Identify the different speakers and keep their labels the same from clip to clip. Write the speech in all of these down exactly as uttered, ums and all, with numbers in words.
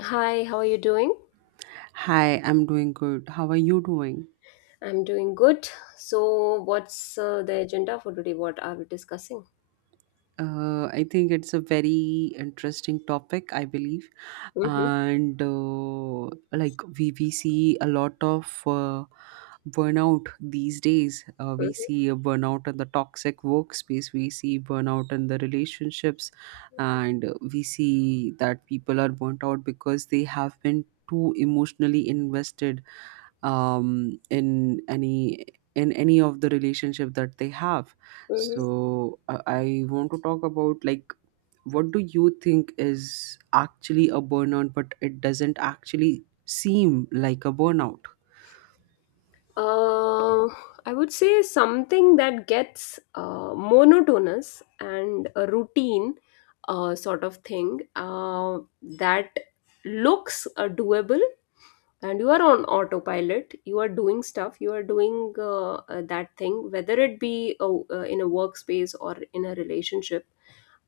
Speaker 1: Hi, how are you doing?
Speaker 2: Hi, I'm doing good. How are you doing?
Speaker 1: I'm doing good. So, what's uh, the agenda for today? What are we discussing?
Speaker 2: Uh, I think it's a very interesting topic, I believe.
Speaker 1: Mm-hmm,
Speaker 2: And uh, Like we, we see a lot of uh, burnout these days. Uh,
Speaker 1: mm-hmm,
Speaker 2: we see a burnout in the toxic workspace, we see burnout in the relationships, and uh, we see that people are burnt out because they have been too emotionally invested, um, in any in any of the relationship that they have. so
Speaker 1: mm-hmm.
Speaker 2: i I want to talk about, like, what do you think is actually a burnout but it doesn't actually seem like a burnout?
Speaker 1: Uh, I would say something that gets uh, monotonous and a routine uh, sort of thing uh, that looks uh, doable, and you are on autopilot. You are doing stuff. You are doing uh, uh, that thing, whether it be a, uh, in a workspace or in a relationship,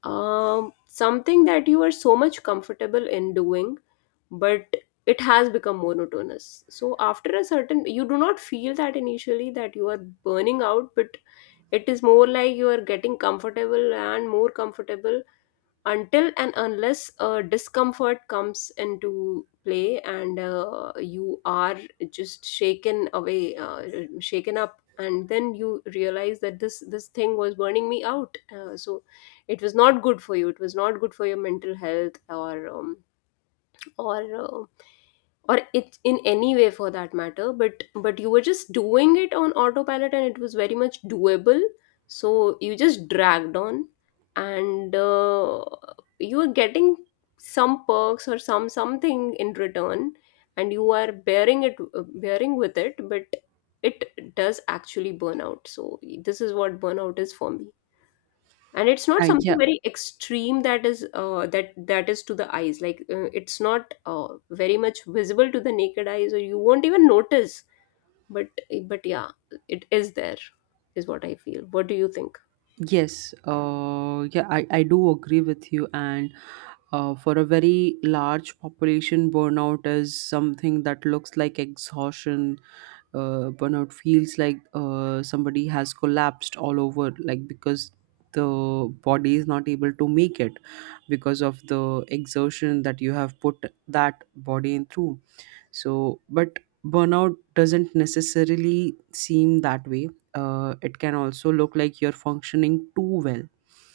Speaker 1: um, something that you are so much comfortable in doing, but it has become monotonous. So after a certain, you do not feel that initially that you are burning out, but it is more like you are getting comfortable and more comfortable until and unless uh, discomfort comes into play and uh, you are just shaken away, uh, shaken up, and then you realize that this this thing was burning me out, uh, so it was not good for you, it was not good for your mental health, or um, or uh, or it in any way for that matter, but but you were just doing it on autopilot and it was very much doable, so you just dragged on and uh, you were getting some perks or some something in return and you are bearing it, bearing with it, but it does actually burn out. So this is what burnout is for me, and it's not
Speaker 2: I,
Speaker 1: something
Speaker 2: yeah.
Speaker 1: very extreme that is uh, that that is to the eyes, like uh, it's not uh, very much visible to the naked eyes or you won't even notice, but but yeah, it is there, is what I feel. What do you think?
Speaker 2: Yes, uh yeah, I, I do agree with you, and uh, for a very large population burnout is something that looks like exhaustion. Uh, burnout feels like uh, somebody has collapsed all over, like, because the body is not able to make it because of the exertion that you have put that body in through. So, but burnout doesn't necessarily seem that way. Uh, it can also look like you're functioning too well.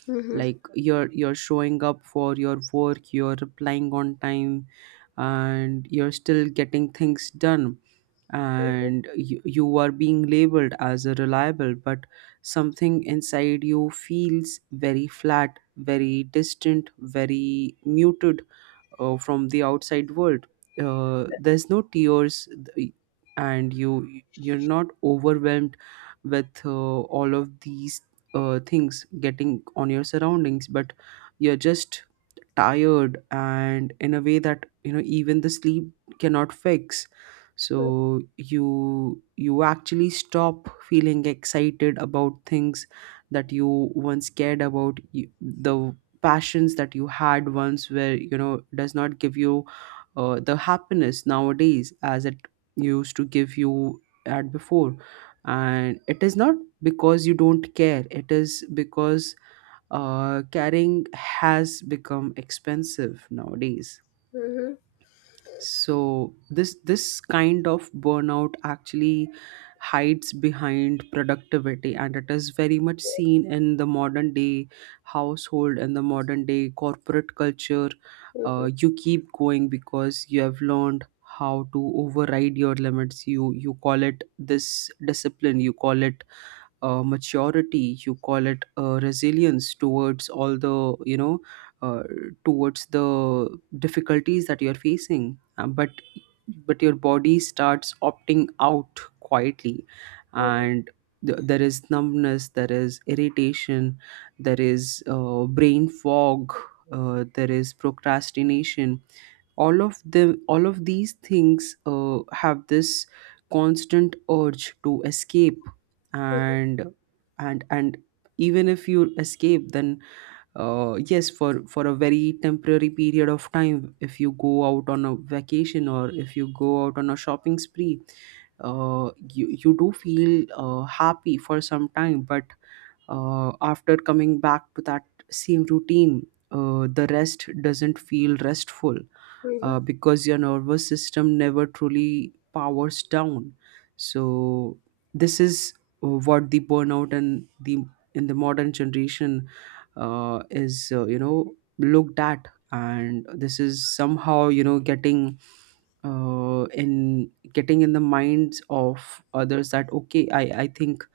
Speaker 1: Mhm.
Speaker 2: Like, you're you're showing up for your work, you're replying on time, and you're still getting things done. And you, you are being labeled as a reliable, but something inside you feels very flat, very distant, very muted uh, from the outside world. Uh, there's no tears, th- and you you're not overwhelmed with uh, all of these uh, things getting on your surroundings, but you're just tired, and in a way that, you know, even the sleep cannot fix. So you you actually stop feeling excited about things that you once cared about. You- the passions that you had once were, you know, does not give you uh, the happiness nowadays as it used to give you at before, and it is not because you don't care. It is because uh, carrying has become expensive nowadays.
Speaker 1: Mhm.
Speaker 2: So this this kind of burnout actually hides behind productivity, and it is very much seen in the modern day household and the modern day corporate culture. Uh,
Speaker 1: Mhm.
Speaker 2: you keep going because you have learned how to override your limits. You you call it this discipline, you call it uh, maturity, you call it uh, resilience towards all the, you know, uh, towards the difficulties that you're facing. Uh, but but your body starts opting out quietly,
Speaker 1: Mhm.
Speaker 2: and th- there is numbness, there is irritation, there is uh, brain fog, uh, there is procrastination. All of them all of these things uh, have this constant urge to escape.
Speaker 1: Mhm. Mhm.
Speaker 2: And and and even if you escape, then uh, yes, for for a very temporary period of time, if you go out on a vacation or if you go out on a shopping spree, uh, you you do feel uh, happy for some time, but uh, after coming back to that same routine, uh, the rest doesn't feel restful,
Speaker 1: Mhm.
Speaker 2: uh, because your nervous system never truly powers down. So this is uh, what the burnout and the in the modern generation uh, is, uh, you know, looked at, and this is somehow, you know, getting uh, in getting in the minds of others that, okay, i i think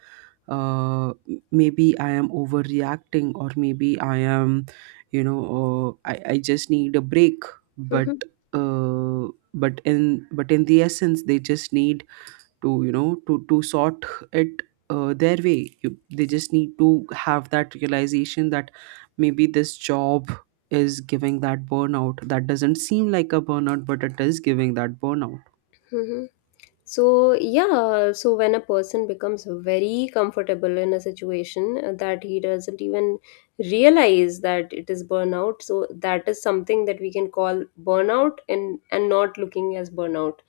Speaker 2: uh, m- maybe I am overreacting, or maybe I am, you know, uh, I, I just need a break. But
Speaker 1: Mhm.
Speaker 2: uh, but in but in the essence, they just need to, you know, to to sort it uh, their way. You, they just need to have that realization that maybe this job is giving that burnout that doesn't seem like a burnout, but it is giving that burnout.
Speaker 1: Mhm. So, yeah, so when a person becomes very comfortable in a situation uh, that he doesn't even realize that it is burnout, so that is something that we can call burnout and and not looking as burnout,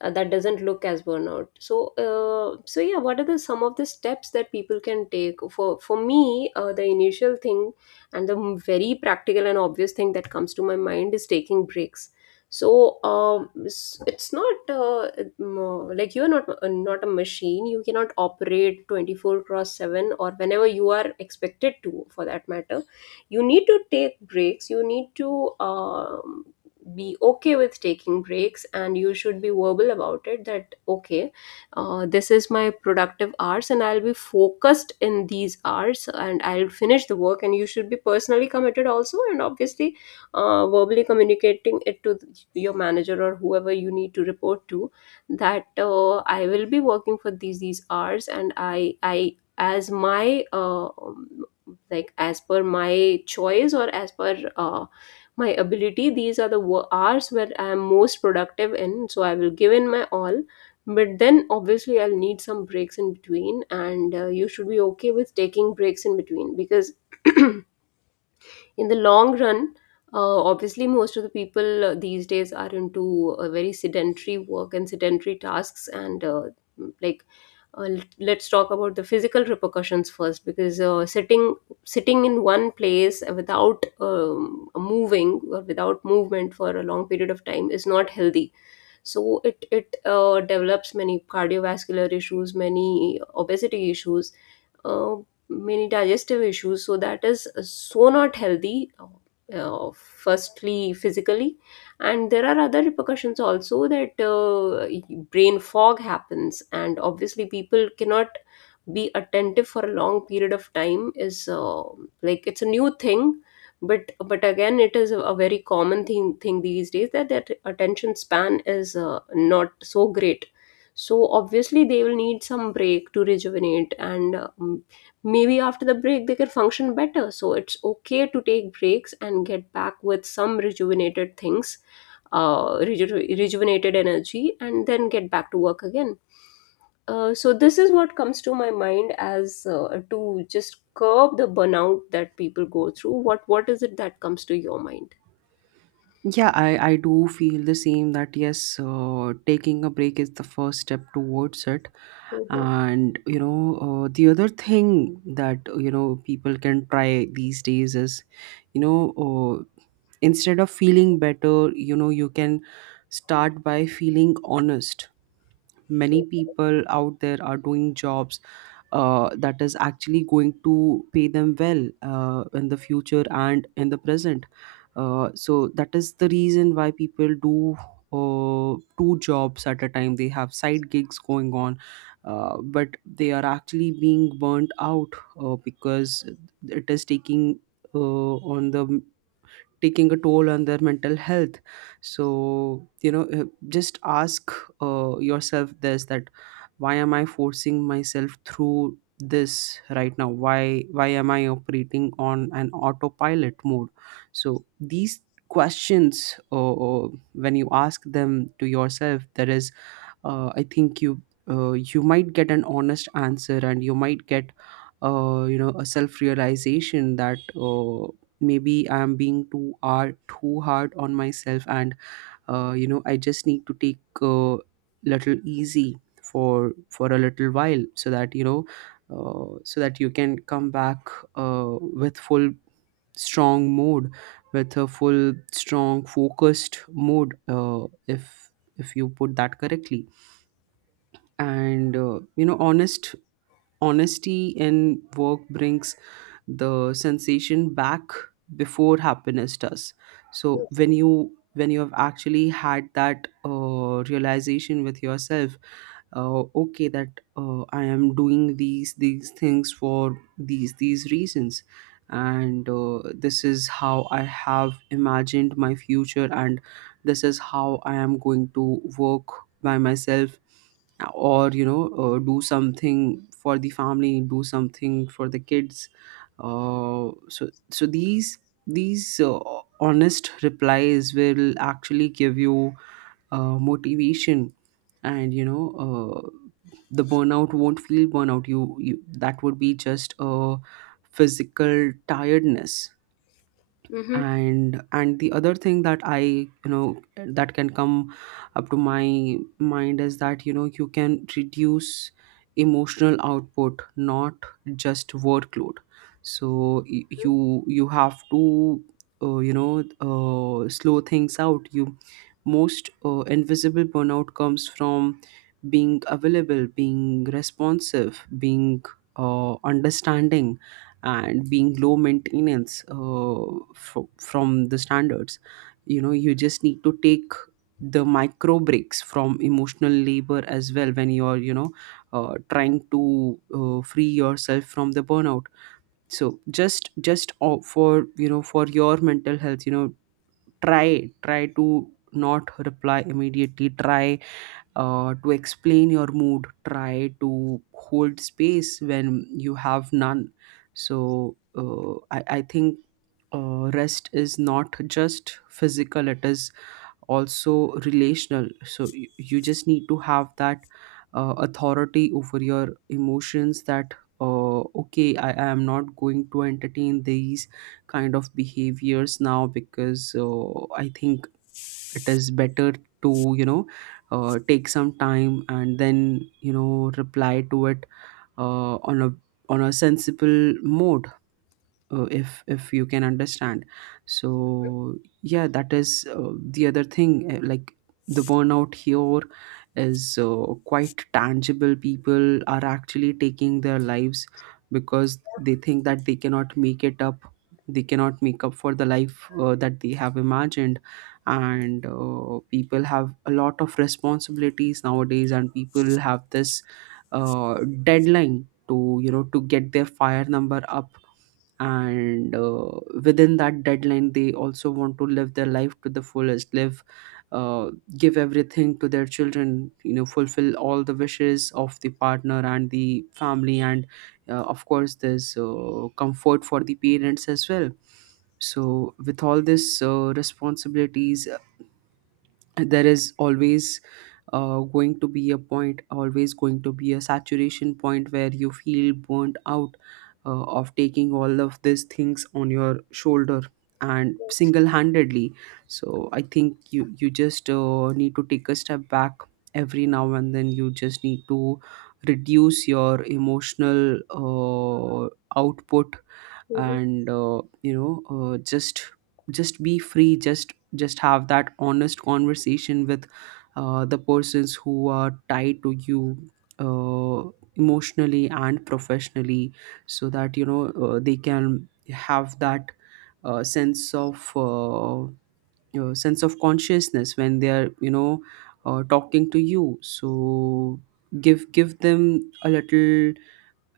Speaker 1: uh, that doesn't look as burnout. So uh, so yeah, what are the some of the steps that people can take? for for me, uh, the initial thing and the very practical and obvious thing that comes to my mind is taking breaks. So um, it's, it's not uh, mm, like you're not uh, not a machine. You cannot operate twenty-four cross seven or whenever you are expected to, for that matter. You need to take breaks. You need to um, be okay with taking breaks, and you should be verbal about it that okay, uh, this is my productive hours and I'll be focused in these hours and I'll finish the work, and you should be personally committed also, and obviously uh, verbally communicating it to th- your manager or whoever you need to report to, that uh, I will be working for these these hours, and i i as my uh, um, like as per my choice or as per uh, my ability, these are the wo- hours where I am most productive in, so I will give in my all. But then obviously I'll need some breaks in between, and uh, you should be okay with taking breaks in between, because in the long run, uh, obviously, most of the people uh, these days are into uh, very sedentary work and sedentary tasks. And uh, like, uh, l- let's talk about the physical repercussions first, because uh, sitting sitting in one place without um, moving or without movement for a long period of time is not healthy, so it it uh, develops many cardiovascular issues, many obesity issues, uh, many digestive issues. So that is so not healthy, uh, uh, firstly physically. And there are other repercussions also, that uh, brain fog happens, and obviously people cannot be attentive for a long period of time. Is uh, like it's a new thing, but but again it is a very common thing thing these days, that their attention span is uh, not so great. So obviously they will need some break to rejuvenate, and um, maybe after the break they can function better, so it's okay to take breaks and get back with some rejuvenated things, uh, reju- rejuvenated energy, and then get back to work again. Uh, so this is what comes to my mind as uh, to just curb the burnout that people go through. What what is it that comes to your mind?
Speaker 2: Yeah, I, I do feel the same, that yes, uh, taking a break is the first step towards it.
Speaker 1: Mhm.
Speaker 2: And you know, uh, the other thing that, you know, people can try these days is, you know, uh, instead of feeling better, you know, you can start by feeling honest. Many people out there are doing jobs uh, that is actually going to pay them well uh, in the future and in the present. Uh, so that is the reason why people do uh, two jobs at a time. They have side gigs going on, uh, but they are actually being burnt out, uh, because it is taking uh, on the taking a toll on their mental health. So, you know, uh, just ask uh, yourself this, that why am I forcing myself through this right now? Why why am I operating on an autopilot mode? So these questions, uh, uh, when you ask them to yourself, there is uh, I think you uh, you might get an honest answer, and you might get uh, you know, a self realization that uh, maybe I'm being too hard too hard on myself, and uh, you know, I just need to take a little easy for for a little while, so that you know, uh, so that you can come back uh, with full strong mode with a full strong focused mode, uh, if if you put that correctly, and uh, you know, honest honesty in work brings the sensation back before happiness does. So when you when you have actually had that uh, realization with yourself, uh, okay that uh, I am doing these these things for these these reasons, and uh, this is how I have imagined my future, and this is how I am going to work by myself, or you know, uh, do something for the family, do something for the kids. Uh, so so these these uh, Honest replies will actually give you uh, motivation, and you know, uh, the burnout won't feel burnout. You, you, that would be just a physical tiredness.
Speaker 1: Mm-hmm.
Speaker 2: And and the other thing that I, you know, that can come up to my mind is that, you know, you can reduce emotional output, not just workload. So y- you you have to uh, you know, uh, slow things out. You Most uh, invisible burnout comes from being available, being responsive, being uh, understanding, and being low maintenance uh, fro- from the standards. You know, you just need to take the micro breaks from emotional labor as well, when you're, you know, uh, trying to uh, free yourself from the burnout. So just just o- for you know, for your mental health, you know, try try to not reply immediately, try uh, to explain your mood, try to hold space when you have none. So uh, I, I think uh, rest is not just physical, it is also relational. So you, you just need to have that uh, authority over your emotions, that uh, okay, I, I am not going to entertain these kind of behaviors now, because uh, I think it is better to, you know, uh, take some time, and then, you know, reply to it uh, on a on a sensible mode, uh, if if you can understand. So yeah, that is uh, the other thing. Uh, like, the burnout here is uh, quite tangible. People are actually taking their lives because they think that they cannot make it up, they cannot make up for the life uh, that they have imagined. And uh, people have a lot of responsibilities nowadays, and people have this uh, deadline to, you know, to get their fire number up, and uh, within that deadline they also want to live their life to the fullest. Live uh, Give everything to their children, you know, fulfill all the wishes of the partner and the family, and uh, of course there's uh, comfort for the parents as well. So with all this uh, responsibilities, there is always uh, going to be a point, always going to be a saturation point where you feel burnt out uh, of taking all of these things on your shoulder, and single-handedly. So I think you you just uh, need to take a step back every now and then. You just need to reduce your emotional uh, output,
Speaker 1: Mhm.
Speaker 2: and uh, you know, uh, just just be free. Just just Have that honest conversation with uh, the persons who are tied to you uh, emotionally and professionally, so that you know, uh, they can have that uh, sense of uh, you know, sense of consciousness when they are, you know, uh, talking to you. So give give them a little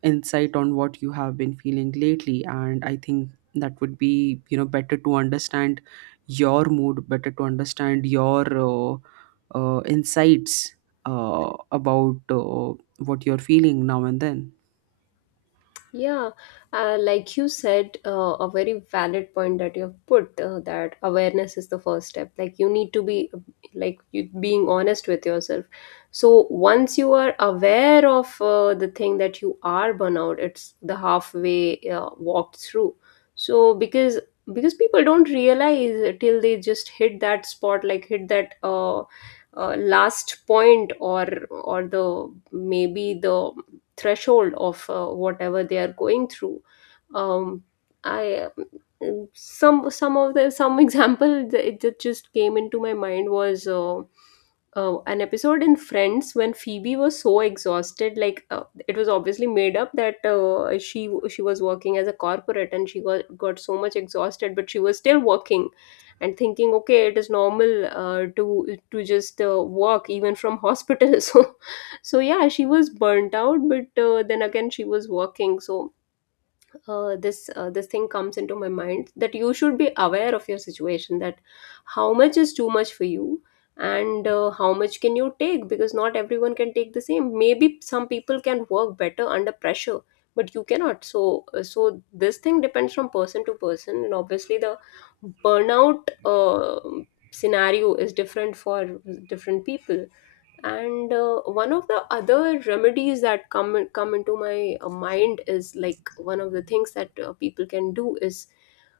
Speaker 2: insight on what you have been feeling lately, and I think that would be, you know, better to understand your mood, better to understand your uh, uh, insights uh, about uh, what you're feeling now and then.
Speaker 1: Yeah, uh, like you said, uh, a very valid point that you have put, uh, that awareness is the first step. Like you need to be, like you being honest with yourself. So once you are aware of uh, the thing that you are burnout, it's the halfway uh, walked through. So because because people don't realize till they just hit that spot, like hit that uh, uh, last point, or or the maybe the threshold of uh, whatever they are going through. Um, I um, some some of the some example that that just came into my mind was uh, uh, an episode in Friends when Phoebe was so exhausted. Like uh, it was obviously made up that uh, she she was working as a corporate and she got got so much exhausted, but she was still working and thinking, okay, it is normal uh, to to just uh, work even from hospital. So so yeah, she was burnt out, but uh, then again she was working. So uh, this uh, this thing comes into my mind, that you should be aware of your situation, that how much is too much for you and uh, how much can you take, because not everyone can take the same. Maybe some people can work better under pressure, but you cannot. So uh, so this thing depends from person to person, and obviously the burnout uh, scenario is different for different people. And uh, one of the other remedies that come come into my uh, mind is, like one of the things that uh, people can do is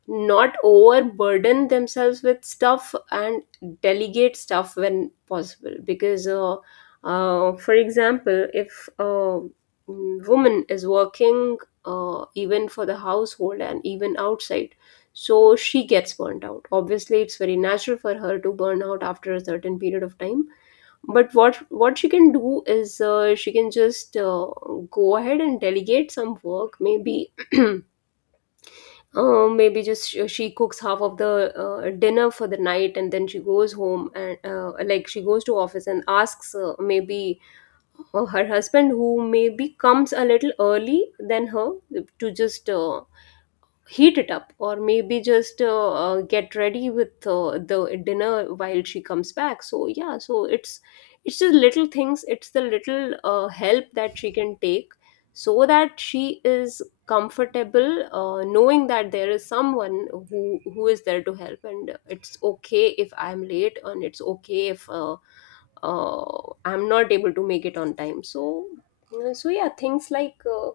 Speaker 1: not overburden themselves with stuff, and delegate stuff when possible. Because uh, uh, for example, if a woman is working uh, even for the household and even outside, so she gets burnt out. Obviously it's very natural for her to burn out after a certain period of time. But what what she can do is, uh, she can just uh, go ahead and delegate some work. Maybe uh, maybe just she, she cooks half of the uh, dinner for the night, and then she goes home and uh, like she goes to office and asks, uh, maybe uh, her husband who maybe comes a little early than her, to just uh, heat it up, or maybe just uh, uh, get ready with uh, the dinner while she comes back. So yeah, so it's it's the little things, it's the little uh, help that she can take, so that she is comfortable, uh, knowing that there is someone who who is there to help, and it's okay if I'm late, and it's okay if uh, uh, I'm not able to make it on time. So uh, so yeah, things like uh,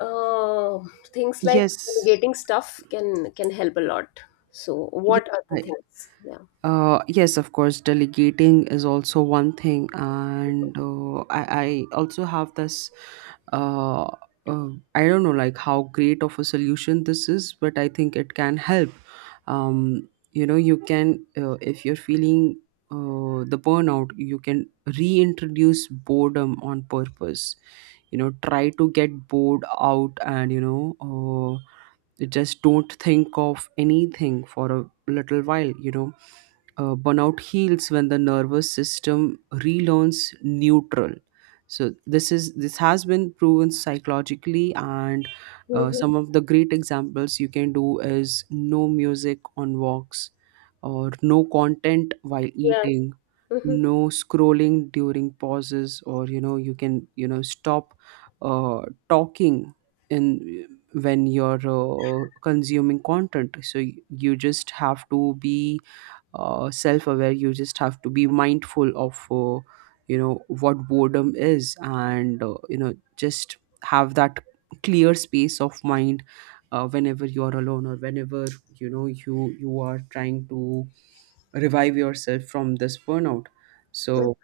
Speaker 1: uh, things like
Speaker 2: Yes.
Speaker 1: getting stuff can can help a lot. So
Speaker 2: Yes.
Speaker 1: what are the things? Yeah.
Speaker 2: Uh, yes, of course, delegating is also one thing, and uh, I, I also have this. Uh, uh, I don't know, like how great of a solution this is, but I think it can help. Um, you know, you can uh, if you're feeling uh, the burnout, you can reintroduce boredom on purpose. You know, try to get bored out, and you know, uh, just don't think of anything for a little while. You know uh, burnout heals when the nervous system relearns neutral. So this is this has been proven psychologically, and uh,
Speaker 1: Hmm.
Speaker 2: some of the great examples you can do is no music on walks or no content while
Speaker 1: Yeah.
Speaker 2: eating,
Speaker 1: Hmm.
Speaker 2: no scrolling during pauses, or you know you can, you know, stop uh, talking in when you're uh, consuming content. So y- you just have to be uh, self-aware. You just have to be mindful of uh, you know what boredom is, and uh, you know, just have that clear space of mind uh, whenever you are alone, or whenever you know you you are trying to revive yourself from this burnout. So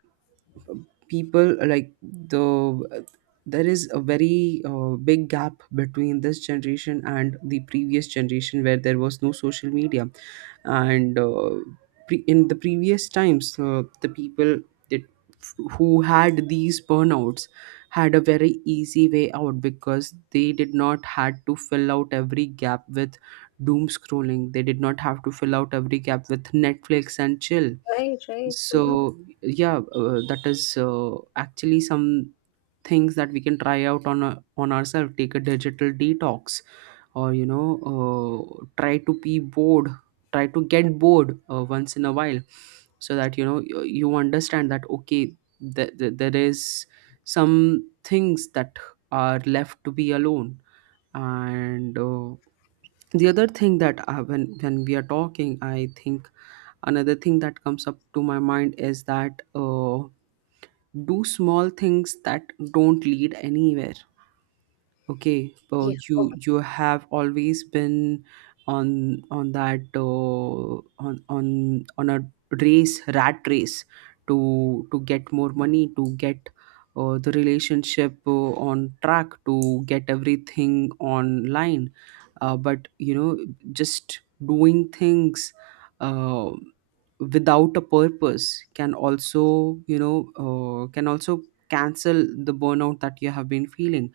Speaker 2: people like the, there is a very uh, big gap between this generation and the previous generation where there was no social media. And uh, pre- in the previous times, uh, the people that who had these burnouts had a very easy way out, because they did not had to fill out every gap with doom scrolling. They did not have to fill out every gap with Netflix and chill.
Speaker 1: Right, right.
Speaker 2: So
Speaker 1: Hmm.
Speaker 2: yeah, uh, that is uh, actually some things that we can try out on uh, on ourselves. Take a digital detox, or you know, uh, try to be bored, try to get bored uh, once in a while, so that you know you, you understand that, okay, th- th- there is some things that are left to be alone. And uh, the other thing that uh, when when we are talking, I think another thing that comes up to my mind is that uh, do small things that don't lead anywhere. Okay, uh,
Speaker 1: Yeah,
Speaker 2: you
Speaker 1: okay.
Speaker 2: you have always been on on that, uh, on on on a race, rat race to to get more money, to get uh, the relationship uh, on track, to get everything online. Uh, but you know, just doing things, uh, without a purpose can also, you know, uh, can also cancel the burnout that you have been feeling.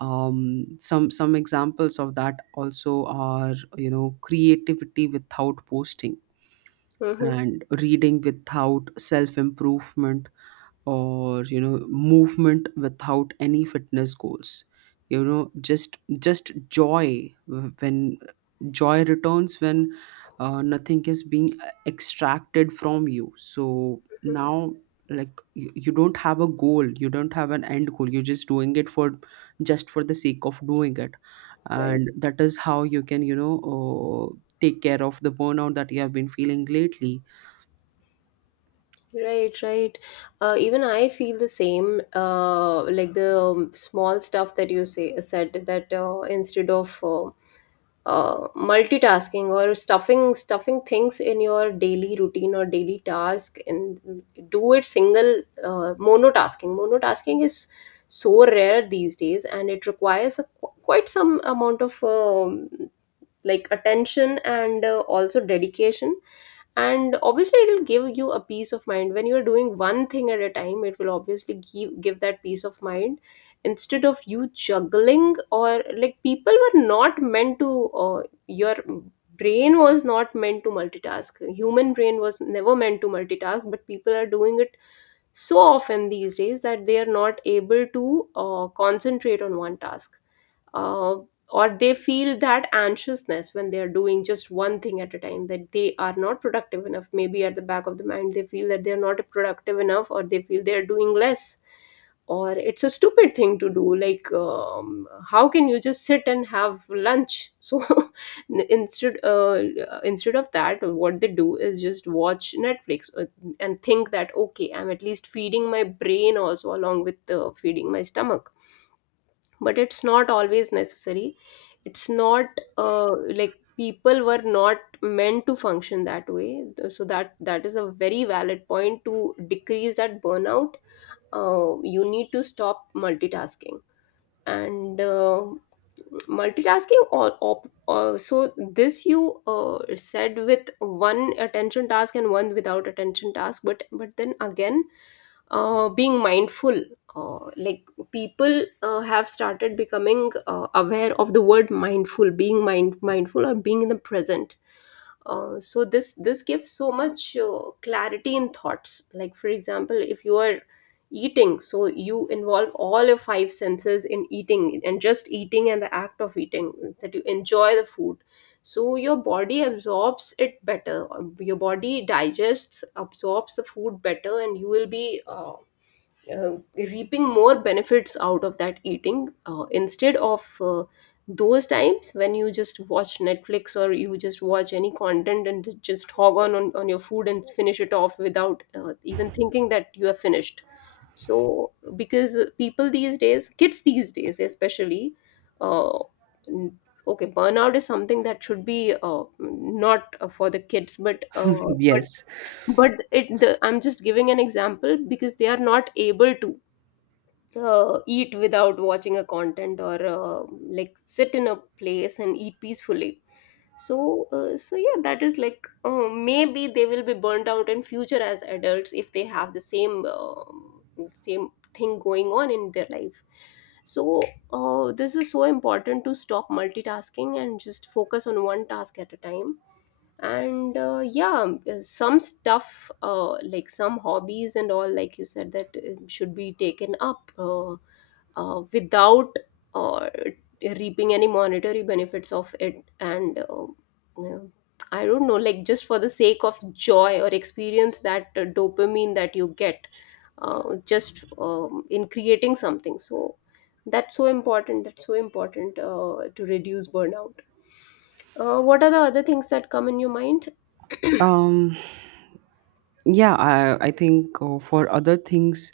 Speaker 2: um, some some examples of that also are, you know, creativity without posting,
Speaker 1: Hmm.
Speaker 2: and reading without self improvement, or you know, movement without any fitness goals. You know, just just joy when joy returns, when uh, nothing is being uh, extracted from you. So now, like, you, you don't have a goal, you don't have an end goal, you're just doing it for, just for the sake of doing it.
Speaker 1: Right.
Speaker 2: And that is how you can, you know, uh, take care of the burnout that you have been feeling lately.
Speaker 1: Right, right. Uh, even I feel the same, uh, like the, um, small stuff that you say said, that uh, instead of uh, uh, multitasking, or stuffing stuffing things in your daily routine or daily task, and do it single, uh, monotasking monotasking is so rare these days, and it requires a, qu- quite some amount of um, like attention, and uh, also dedication. And obviously it will give you a peace of mind. When you're doing one thing at a time, it will obviously give, give that peace of mind, instead of you juggling. Or like people were not meant to, uh, your brain was not meant to multitask. Human brain was never meant to multitask, but people are doing it so often these days that they are not able to uh, concentrate on one task. Uh, or they feel that anxiousness when they are doing just one thing at a time, that they are not productive enough. Maybe at the back of the mind they feel that they are not productive enough, or they feel they are doing less, or it's a stupid thing to do. Like um, how can you just sit and have lunch? So n- instead, uh, instead of that, what they do is just watch Netflix, uh, and think that, okay, I'm at least feeding my brain also, along with uh, feeding my stomach. But it's not always necessary. It's not uh, like, people were not meant to function that way. So that that is a very valid point, to decrease that burnout, uh, you need to stop multitasking. And uh, multitasking, or, op- or so this you uh, said, with one attention task and one without attention task but but then again uh, being mindful. Uh, like people uh, have started becoming uh, aware of the word mindful, being mind mindful or being in the present. Uh, so this this gives so much uh, clarity in thoughts. Like for example, if you are eating, so you involve all your five senses in eating and just eating and the act of eating that you enjoy the food, so your body absorbs it better. Um, your body digests absorbs the food better and you will be uh, uh, reaping more benefits out of that eating uh, instead of uh, those times when you just watch netflix or you just watch any content and just hog on on, on your food and finish it off without uh, even thinking that you have finished. So because people these days, kids these days especially, uh, n- okay, burnout is something that should be uh, not uh, for the kids, but uh, but
Speaker 2: Yes.
Speaker 1: but it the, I'm just giving an example because they are not able to uh, eat without watching a content, or uh, like sit in a place and eat peacefully. So uh, so yeah, that is like, uh, maybe they will be burnt out in future as adults if they have the same um same thing going on in their life. So uh, this is so important to stop multitasking and just focus on one task at a time. And uh, yeah, some stuff, uh, like some hobbies and all, like you said that uh, should be taken up uh, uh, without uh, reaping any monetary benefits of it. And uh, yeah, I don't know, like just for the sake of joy or experience, that uh, dopamine that you get uh, just um, in creating something. So that's so important, that's so important uh, to reduce burnout. Uh, what are the other things that come in your mind?
Speaker 2: um Yeah, I, I think uh, for other things,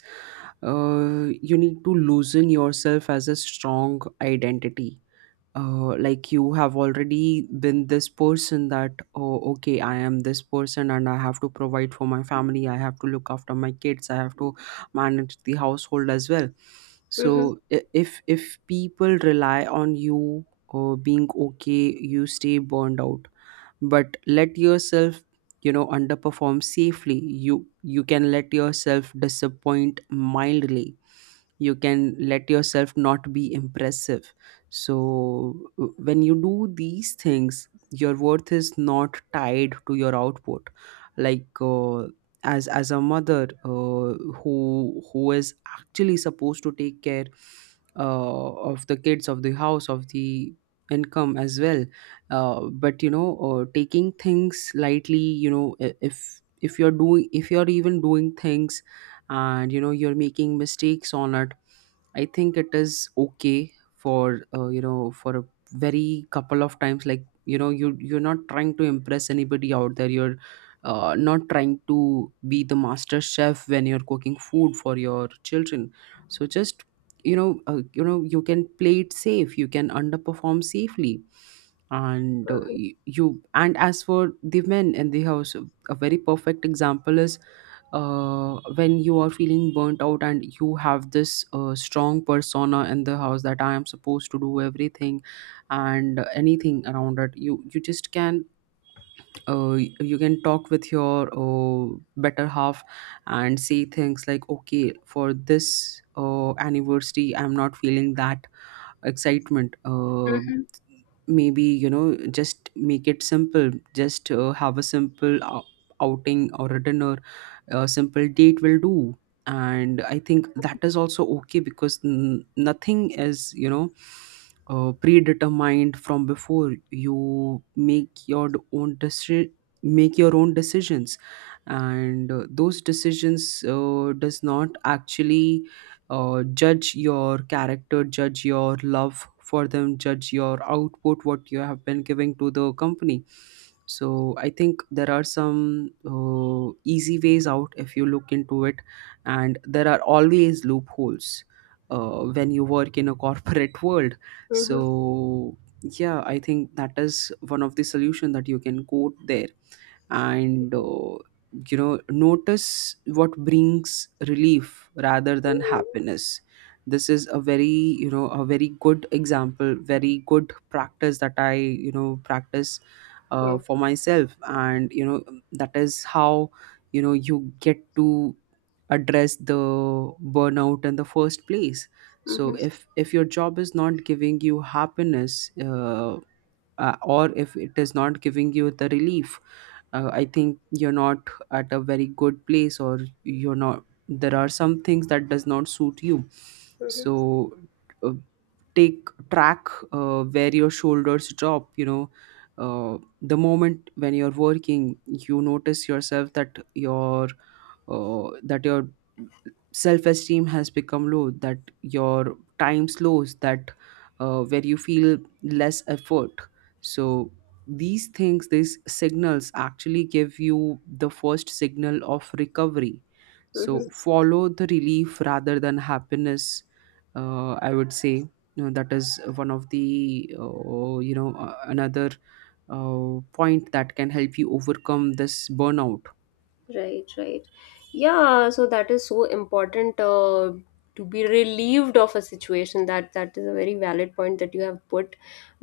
Speaker 2: uh, you need to loosen yourself as a strong identity. Uh, like you have already been this person that, oh, okay, I am this person, and I have to provide for my family, I have to look after my kids, I have to manage the household as well.
Speaker 1: Mm-hmm.
Speaker 2: So i- if if people rely on you uh, being okay, you stay burned out. But let yourself, you know, underperform safely. You you can let yourself disappoint mildly, you can let yourself not be impressive. So w- when you do these things, your worth is not tied to your output. Like uh, as as a mother, uh, who who is actually supposed to take care uh, of the kids, of the house, of the income as well. Uh, but you know, uh, taking things lightly, you know, i- if if you're doing, if you're even doing things, and you know you're making mistakes on it, I think it is okay for, uh, you know, for a very couple of times. Like, you know, you you're not trying to impress anybody out there, you're uh, not trying to be the master chef when you're cooking food for your children. So just, you know, uh, you know, you can play it safe, you can underperform safely. And uh, y- you, and as for the men in the house, a very perfect example is, uh, when you are feeling burnt out and you have this uh, strong persona in the house that I am supposed to do everything and anything around it, you you just can, uh, you can talk with your uh, better half and say things like, okay, for this uh, anniversary, I'm not feeling that excitement. Uh, maybe, you know, just make it simple, just uh, have a simple ou- outing or a dinner. A simple date will do. And I think that is also okay, because n- nothing is, you know, uh, predetermined from before. You make your own decision, make your own decisions. And uh, those decisions uh, does not actually uh, judge your character, judge your love for them, judge your output, what you have been giving to the company. So I think there are some uh, easy ways out if you look into it, and there are always loopholes uh, when you work in a corporate world. So
Speaker 1: Mm-hmm.
Speaker 2: yeah, I think that is one of the solution that you can go there. And uh, you know, notice what brings relief rather than
Speaker 1: Mm-hmm.
Speaker 2: happiness. This is a very, you know, a very good example, very good practice that I, you know, practice uh, for myself. And you know, that is how, you know, you get to address the burnout in the first place. So
Speaker 1: Mm-hmm.
Speaker 2: if if your job is not giving you happiness, uh, uh, or if it is not giving you the relief, uh, I think you're not at a very good place, or you're not, there are some things that does not suit you. So, uh, take track uh, where your shoulders drop, you know, uh, the moment when you're working, you notice yourself that your, uh, that your self-esteem has become low, that your time slows, that uh, where you feel less effort. So these things, these signals actually give you the first signal of recovery. So
Speaker 1: Mm-hmm.
Speaker 2: follow the relief rather than happiness. uh, I would say, you know, that is one of the, uh, you know uh, another uh, point that can help you overcome this burnout.
Speaker 1: Right, right. Yeah, so that is so important uh, to be relieved of a situation. That that is a very valid point that you have put,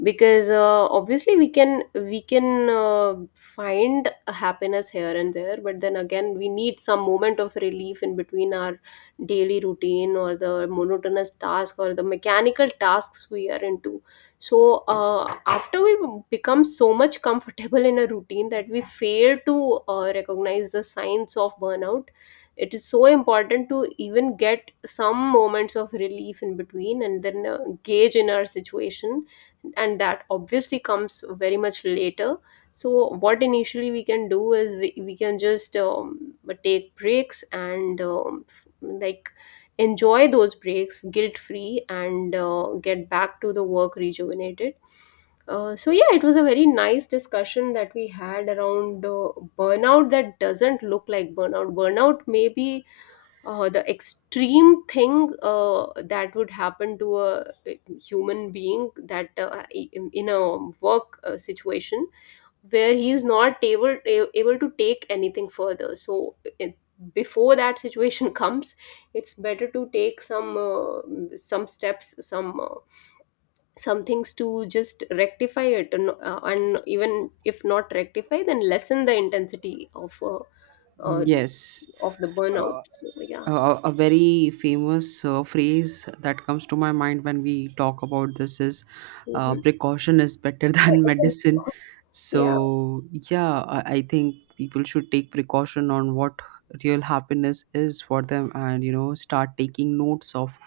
Speaker 1: because uh, obviously we can we can uh, find happiness here and there, but then again we need some moment of relief in between our daily routine, or the monotonous task or the mechanical tasks we are into. So uh, after we become so much comfortable in a routine that we fail to uh, recognize the signs of burnout, it is so important to even get some moments of relief in between and then uh, gauge in our situation. And that obviously comes very much later. So what initially we can do is we, we can just um, take breaks and um, like enjoy those breaks guilt free and uh, get back to the work rejuvenated. Uh, so, yeah, it was a very nice discussion that we had around uh, burnout that doesn't look like burnout. Burnout may be uh, the extreme thing uh, that would happen to a uh, human being that uh, in a work uh, situation where he is not able a- able to take anything further. So it, before that situation comes, it's better to take some uh, some steps, some uh, some things to just rectify it, and uh, and even if not rectify, then lessen the intensity of uh, uh,
Speaker 2: Yes.
Speaker 1: of the
Speaker 2: uh,
Speaker 1: burnout. So yeah.
Speaker 2: uh, a a very famous uh, phrase that comes to my mind when we talk about this is, uh,
Speaker 1: Mhm.
Speaker 2: precaution is better than
Speaker 1: But-
Speaker 2: medicine.
Speaker 1: yeah.
Speaker 2: So, yeah, I, I think people should take precaution on what real happiness is for them, and, you know, start taking notes of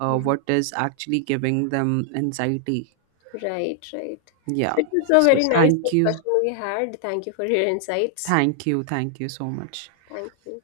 Speaker 2: uh,
Speaker 1: Mhm.
Speaker 2: what is actually giving them anxiety.
Speaker 1: Right, right. So
Speaker 2: Yeah.
Speaker 1: it was a
Speaker 2: So,
Speaker 1: very nice
Speaker 2: thank you.
Speaker 1: discussion we had. Thank you for your insights.
Speaker 2: Thank you. Thank you so much.
Speaker 1: Thank you.